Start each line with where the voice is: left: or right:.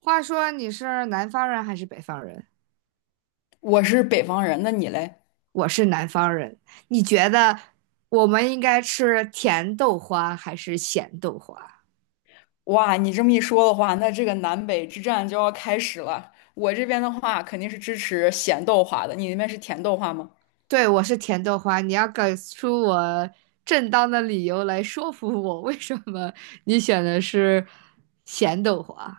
right: 话说你是南方人还是北方人？
left: 我是北方人，那你嘞？
right: 我是南方人，你觉得我们应该吃甜豆花还是咸豆花？
left: 哇，你这么一说的话，那这个南北之战就要开始了。我这边的话肯定是支持咸豆花的，你那边是甜豆花吗？
right: 对，我是甜豆花，你要给出我正当的理由来说服我，为什么你选的是咸豆花？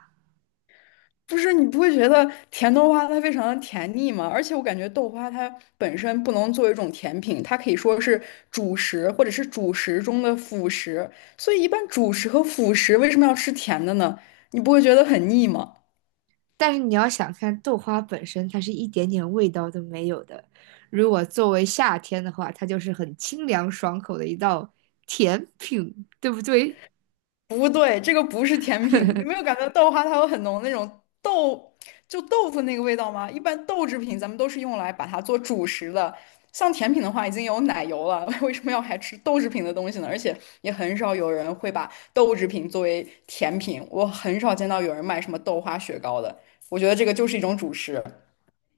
left: 不是，你不会觉得甜豆花它非常的甜腻吗？而且我感觉豆花它本身不能作为一种甜品，它可以说是主食或者是主食中的辅食。所以一般主食和辅食为什么要吃甜的呢？你不会觉得很腻吗？
right: 但是你要想看豆花本身，它是一点点味道都没有的。如果作为夏天的话，它就是很清凉爽口的一道甜品，对不对？
left: 不对，这个不是甜品。你没有 感觉到豆花它有很浓那种豆，就豆腐那个味道吗？一般豆制品咱们都是用来把它做主食的，像甜品的话已经有奶油了，为什么要还吃豆制品的东西呢？而且也很少有人会把豆制品作为甜品，我很少见到有人卖什么豆花雪糕的。我觉得这个就是一种主食。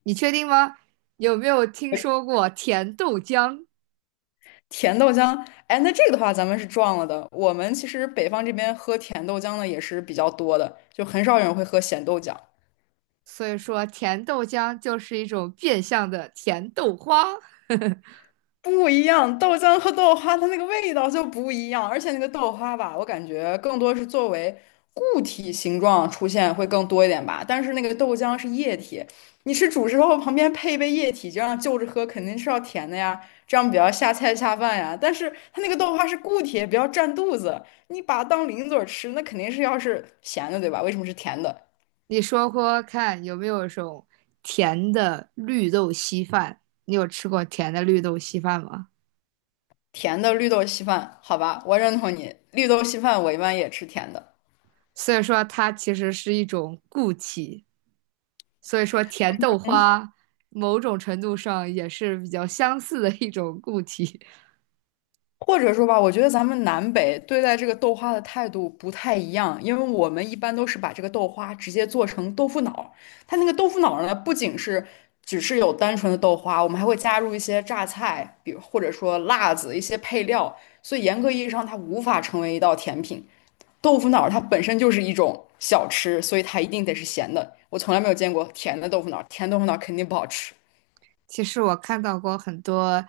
right: 你确定吗？有没有听说过甜豆浆？
left: 甜豆浆，哎，那这个的话咱们是撞了的。我们其实北方这边喝甜豆浆的也是比较多的，就很少有人会喝咸豆浆。
right: 所以说，甜豆浆就是一种变相的甜豆花。
left: 不一样，豆浆和豆花它那个味道就不一样，而且那个豆花吧，我感觉更多是作为固体形状出现会更多一点吧。但是那个豆浆是液体，你吃主食后旁边配一杯液体，这样就着喝肯定是要甜的呀，这样比较下菜下饭呀。但是它那个豆花是固体，比较占肚子，你把它当零嘴儿吃，那肯定是要是咸的，对吧？为什么是甜的？
right: 你说说看，有没有一种甜的绿豆稀饭？你有吃过甜的绿豆稀饭吗？
left: 甜的绿豆稀饭，好吧，我认同你，绿豆稀饭我一般也吃甜的。
right: 所以说，它其实是一种固体。所以说，甜豆花某种程度上也是比较相似的一种固体。
left: 或者说吧，我觉得咱们南北对待这个豆花的态度不太一样，因为我们一般都是把这个豆花直接做成豆腐脑，它那个豆腐脑呢，不仅是只是有单纯的豆花，我们还会加入一些榨菜，比如或者说辣子一些配料，所以严格意义上它无法成为一道甜品。豆腐脑它本身就是一种小吃，所以它一定得是咸的。我从来没有见过甜的豆腐脑，甜豆腐脑肯定不好吃。
right: 其实我看到过很多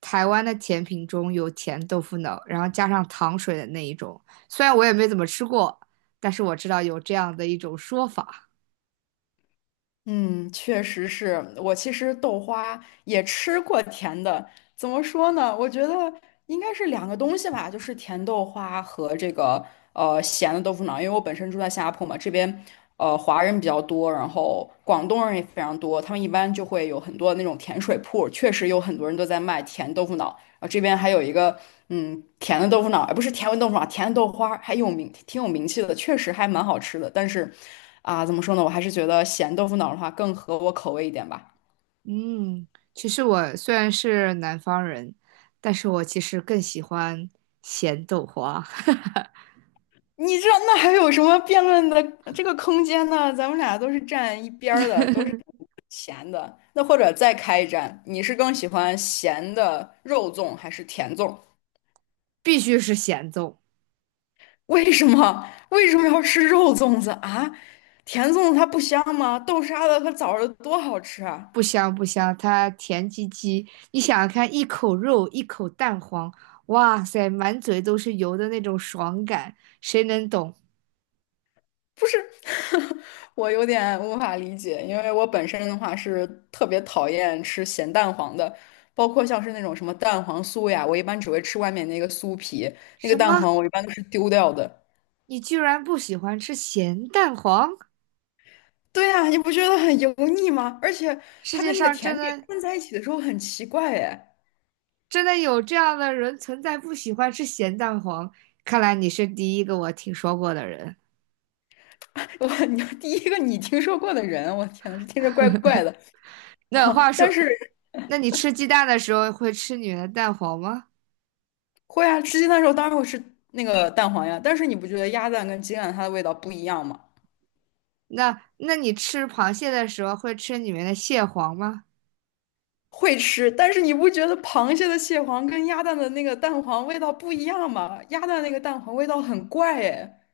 right: 台湾的甜品中有甜豆腐脑，然后加上糖水的那一种。虽然我也没怎么吃过，但是我知道有这样的一种说法。
left: 嗯，确实是我其实豆花也吃过甜的，怎么说呢？我觉得应该是两个东西吧，就是甜豆花和这个咸的豆腐脑。因为我本身住在新加坡嘛，这边华人比较多，然后广东人也非常多，他们一般就会有很多那种甜水铺，确实有很多人都在卖甜豆腐脑。啊，这边还有一个甜的豆腐脑，而不是甜味豆腐脑，甜的豆花还有名，挺有名气的，确实还蛮好吃的。但是啊，怎么说呢，我还是觉得咸豆腐脑的话更合我口味一点吧。
right: 嗯，其实我虽然是南方人，但是我其实更喜欢咸豆花，
left: 你这那还有什么辩论的这个空间呢？咱们俩都是站一边儿的，都是咸的。那或者再开一战，你是更喜欢咸的肉粽还是甜粽？
right: 必须是咸豆，
left: 为什么？为什么要吃肉粽子啊？甜粽子它不香吗？豆沙的和枣儿的多好吃啊！
right: 不香不香，它甜唧唧。你想想看，一口肉，一口蛋黄，哇塞，满嘴都是油的那种爽感，谁能懂？
left: 我有点无法理解，因为我本身的话是特别讨厌吃咸蛋黄的，包括像是那种什么蛋黄酥呀，我一般只会吃外面那个酥皮，那个
right: 什
left: 蛋
right: 么？
left: 黄我一般都是丢掉的。
right: 你居然不喜欢吃咸蛋黄？
left: 对呀，你不觉得很油腻吗？而且
right: 世
left: 它
right: 界
left: 跟那个
right: 上
left: 甜
right: 真
left: 品
right: 的
left: 混在一起的时候很奇怪哎，
right: 有这样的人存在，不喜欢吃咸蛋黄？看来你是第一个我听说过的人。
left: 我你第一个你听说过的人，我天呐，这听着怪怪的。啊，
right: 那话
left: 但
right: 说，
left: 是
right: 那你吃鸡蛋的时候会吃里面的蛋黄吗？
left: 会啊，吃鸡蛋的时候当然会吃那个蛋黄呀，但是你不觉得鸭蛋跟鸡蛋它的味道不一样吗？
right: 那你吃螃蟹的时候会吃里面的蟹黄吗？
left: 会吃，但是你不觉得螃蟹的蟹黄跟鸭蛋的那个蛋黄味道不一样吗？鸭蛋那个蛋黄味道很怪哎，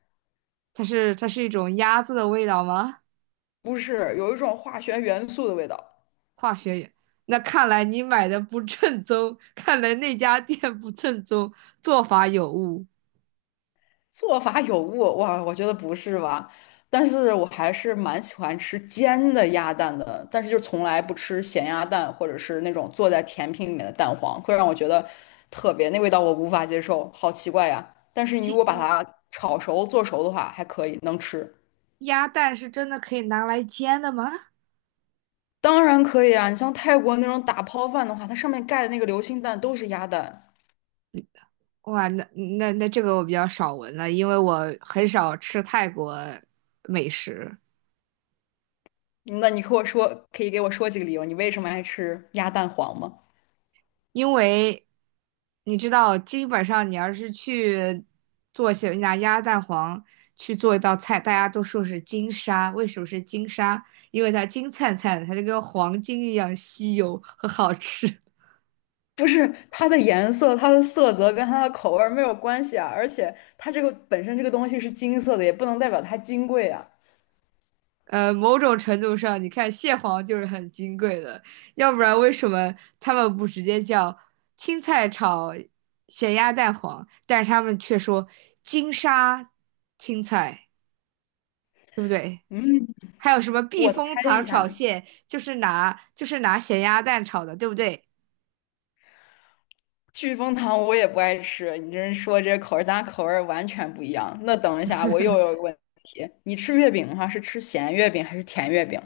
right: 它是一种鸭子的味道吗？
left: 不是，有一种化学元素的味道，
right: 化学原那看来你买的不正宗，看来那家店不正宗，做法有误。
left: 做法有误，哇，我觉得不是吧？但是我还是蛮喜欢吃煎的鸭蛋的，但是就从来不吃咸鸭蛋或者是那种做在甜品里面的蛋黄，会让我觉得特别，那味道我无法接受，好奇怪呀。但是你如果把它炒熟做熟的话，还可以，能吃。
right: 鸭蛋是真的可以拿来煎的吗？
left: 当然可以啊，你像泰国那种打抛饭的话，它上面盖的那个流心蛋都是鸭蛋。
right: 哇，那那这个我比较少闻了，因为我很少吃泰国美食，
left: 那你和我说，可以给我说几个理由，你为什么爱吃鸭蛋黄吗？
right: 因为你知道，基本上你要是去做些拿鸭蛋黄去做一道菜，大家都说是金沙，为什么是金沙？因为它金灿灿的，它就跟黄金一样稀有和好吃。
left: 不是它的颜色、它的色泽跟它的口味儿没有关系啊，而且它这个本身这个东西是金色的，也不能代表它金贵啊。
right: 某种程度上，你看蟹黄就是很金贵的，要不然为什么他们不直接叫青菜炒咸鸭蛋黄，但是他们却说金沙青菜，对不对？还有什么避
left: 我猜
right: 风
left: 一
right: 塘炒
left: 下，
right: 蟹，就是拿咸鸭蛋炒的，对不对？
left: 聚丰堂我也不爱吃，你这人说这口味儿咱俩口味儿完全不一样。那等一下，我又有一个问题，你吃月饼的话是吃咸月饼还是甜月饼？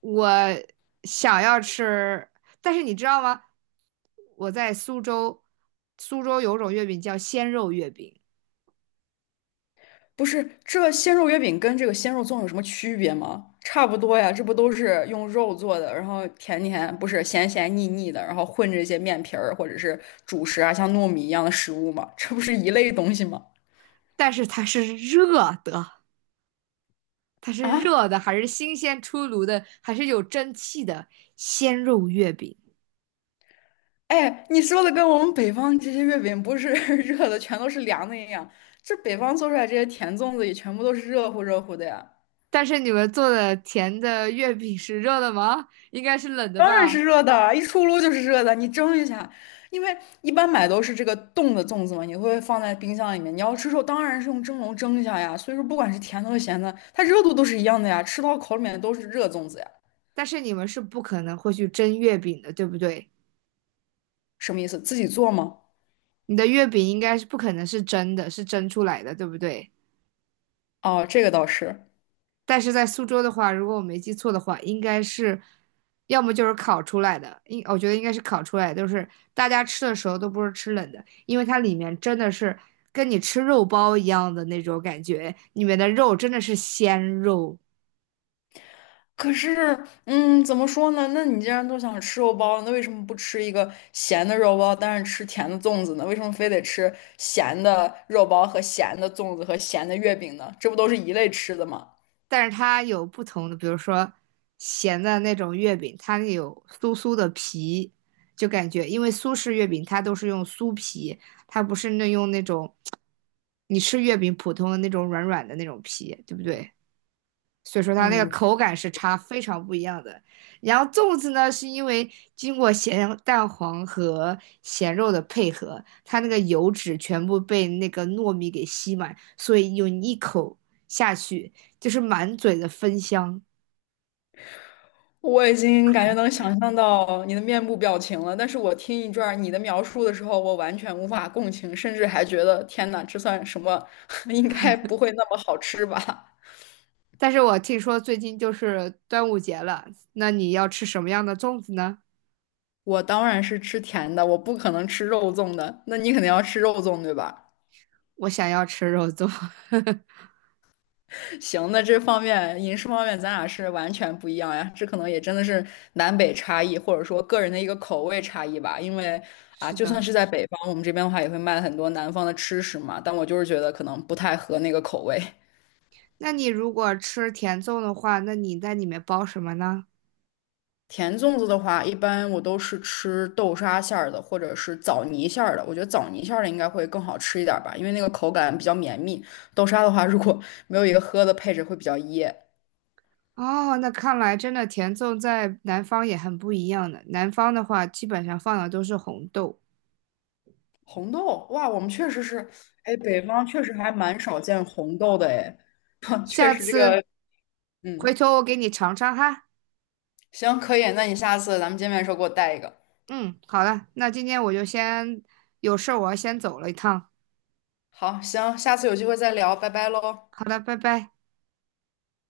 right: 我想要吃，但是你知道吗？我在苏州，苏州有种月饼叫鲜肉月饼，
left: 不是，这鲜肉月饼跟这个鲜肉粽有什么区别吗？差不多呀，这不都是用肉做的，然后甜甜，不是咸咸腻腻的，然后混着一些面皮儿或者是主食啊，像糯米一样的食物吗？这不是一类东西吗？
right: 但是它是热的。它是
left: 啊，
right: 热的，还是新鲜出炉的，还是有蒸汽的鲜肉月饼。
left: 哎，你说的跟我们北方这些月饼不是 热的，全都是凉的一样，这北方做出来这些甜粽子也全部都是热乎热乎的呀。
right: 但是你们做的甜的月饼是热的吗？应该是冷的
left: 当然
right: 吧？
left: 是热的，一出炉就是热的。你蒸一下，因为一般买都是这个冻的粽子嘛，你会放在冰箱里面。你要吃肉，当然是用蒸笼蒸一下呀。所以说，不管是甜的和咸的，它热度都是一样的呀，吃到口里面都是热粽子呀。
right: 但是你们是不可能会去蒸月饼的，对不对？
left: 什么意思？自己做吗？
right: 你的月饼应该是不可能是蒸的，是蒸出来的，对不对？
left: 哦，这个倒是。
right: 但是在苏州的话，如果我没记错的话，应该是要么就是烤出来的，我觉得应该是烤出来的，就是大家吃的时候都不是吃冷的，因为它里面真的是跟你吃肉包一样的那种感觉，里面的肉真的是鲜肉，
left: 可是，怎么说呢？那你既然都想吃肉包那为什么不吃一个咸的肉包，但是吃甜的粽子呢？为什么非得吃咸的肉包和咸的粽子和咸的月饼呢？这不都是一类吃的吗？
right: 但是它有不同的，比如说咸的那种月饼，它有酥酥的皮，就感觉因为苏式月饼它都是用酥皮，它不是那用那种。你吃月饼普通的那种软软的那种皮，对不对？所以说它那个
left: 嗯，
right: 口感是差非常不一样的。然后粽子呢，是因为经过咸蛋黄和咸肉的配合，它那个油脂全部被那个糯米给吸满，所以有你一口下去就是满嘴的芬香。
left: 我已经感觉能想象到你的面部表情了，但是我听一段儿你的描述的时候，我完全无法共情，甚至还觉得天呐，这算什么？应该不会那么好吃吧？
right: 但是我听说最近就是端午节了，那你要吃什么样的粽子呢？
left: 我当然是吃甜的，我不可能吃肉粽的。那你肯定要吃肉粽，对吧？
right: 我想要吃肉粽。
left: 行，那这方面饮食方面，咱俩是完全不一样呀。这可能也真的是南北差异，或者说个人的一个口味差异吧。因为啊，
right: 是
left: 就算
right: 的，
left: 是在北方，我们这边的话也会卖很多南方的吃食嘛。但我就是觉得可能不太合那个口味。
right: 那你如果吃甜粽的话，那你在里面包什么呢？
left: 甜粽子的话，一般我都是吃豆沙馅儿的，或者是枣泥馅儿的。我觉得枣泥馅儿的应该会更好吃一点儿吧，因为那个口感比较绵密。豆沙的话，如果没有一个喝的配置，会比较噎。
right: 哦，那看来真的甜粽在南方也很不一样的。南方的话，基本上放的都是红豆。
left: 红豆，哇，我们确实是，哎，北方确实还蛮少见红豆的，哎，确
right: 下
left: 实这个，
right: 次回
left: 嗯，
right: 头我给你尝尝哈。
left: 行，可以，那你下次咱们见面的时候给我带一个。
right: 嗯，好了，那今天我就先有事儿，我要先走了一趟。
left: 好，行，下次有机会再聊，拜拜喽。
right: 好的，拜拜。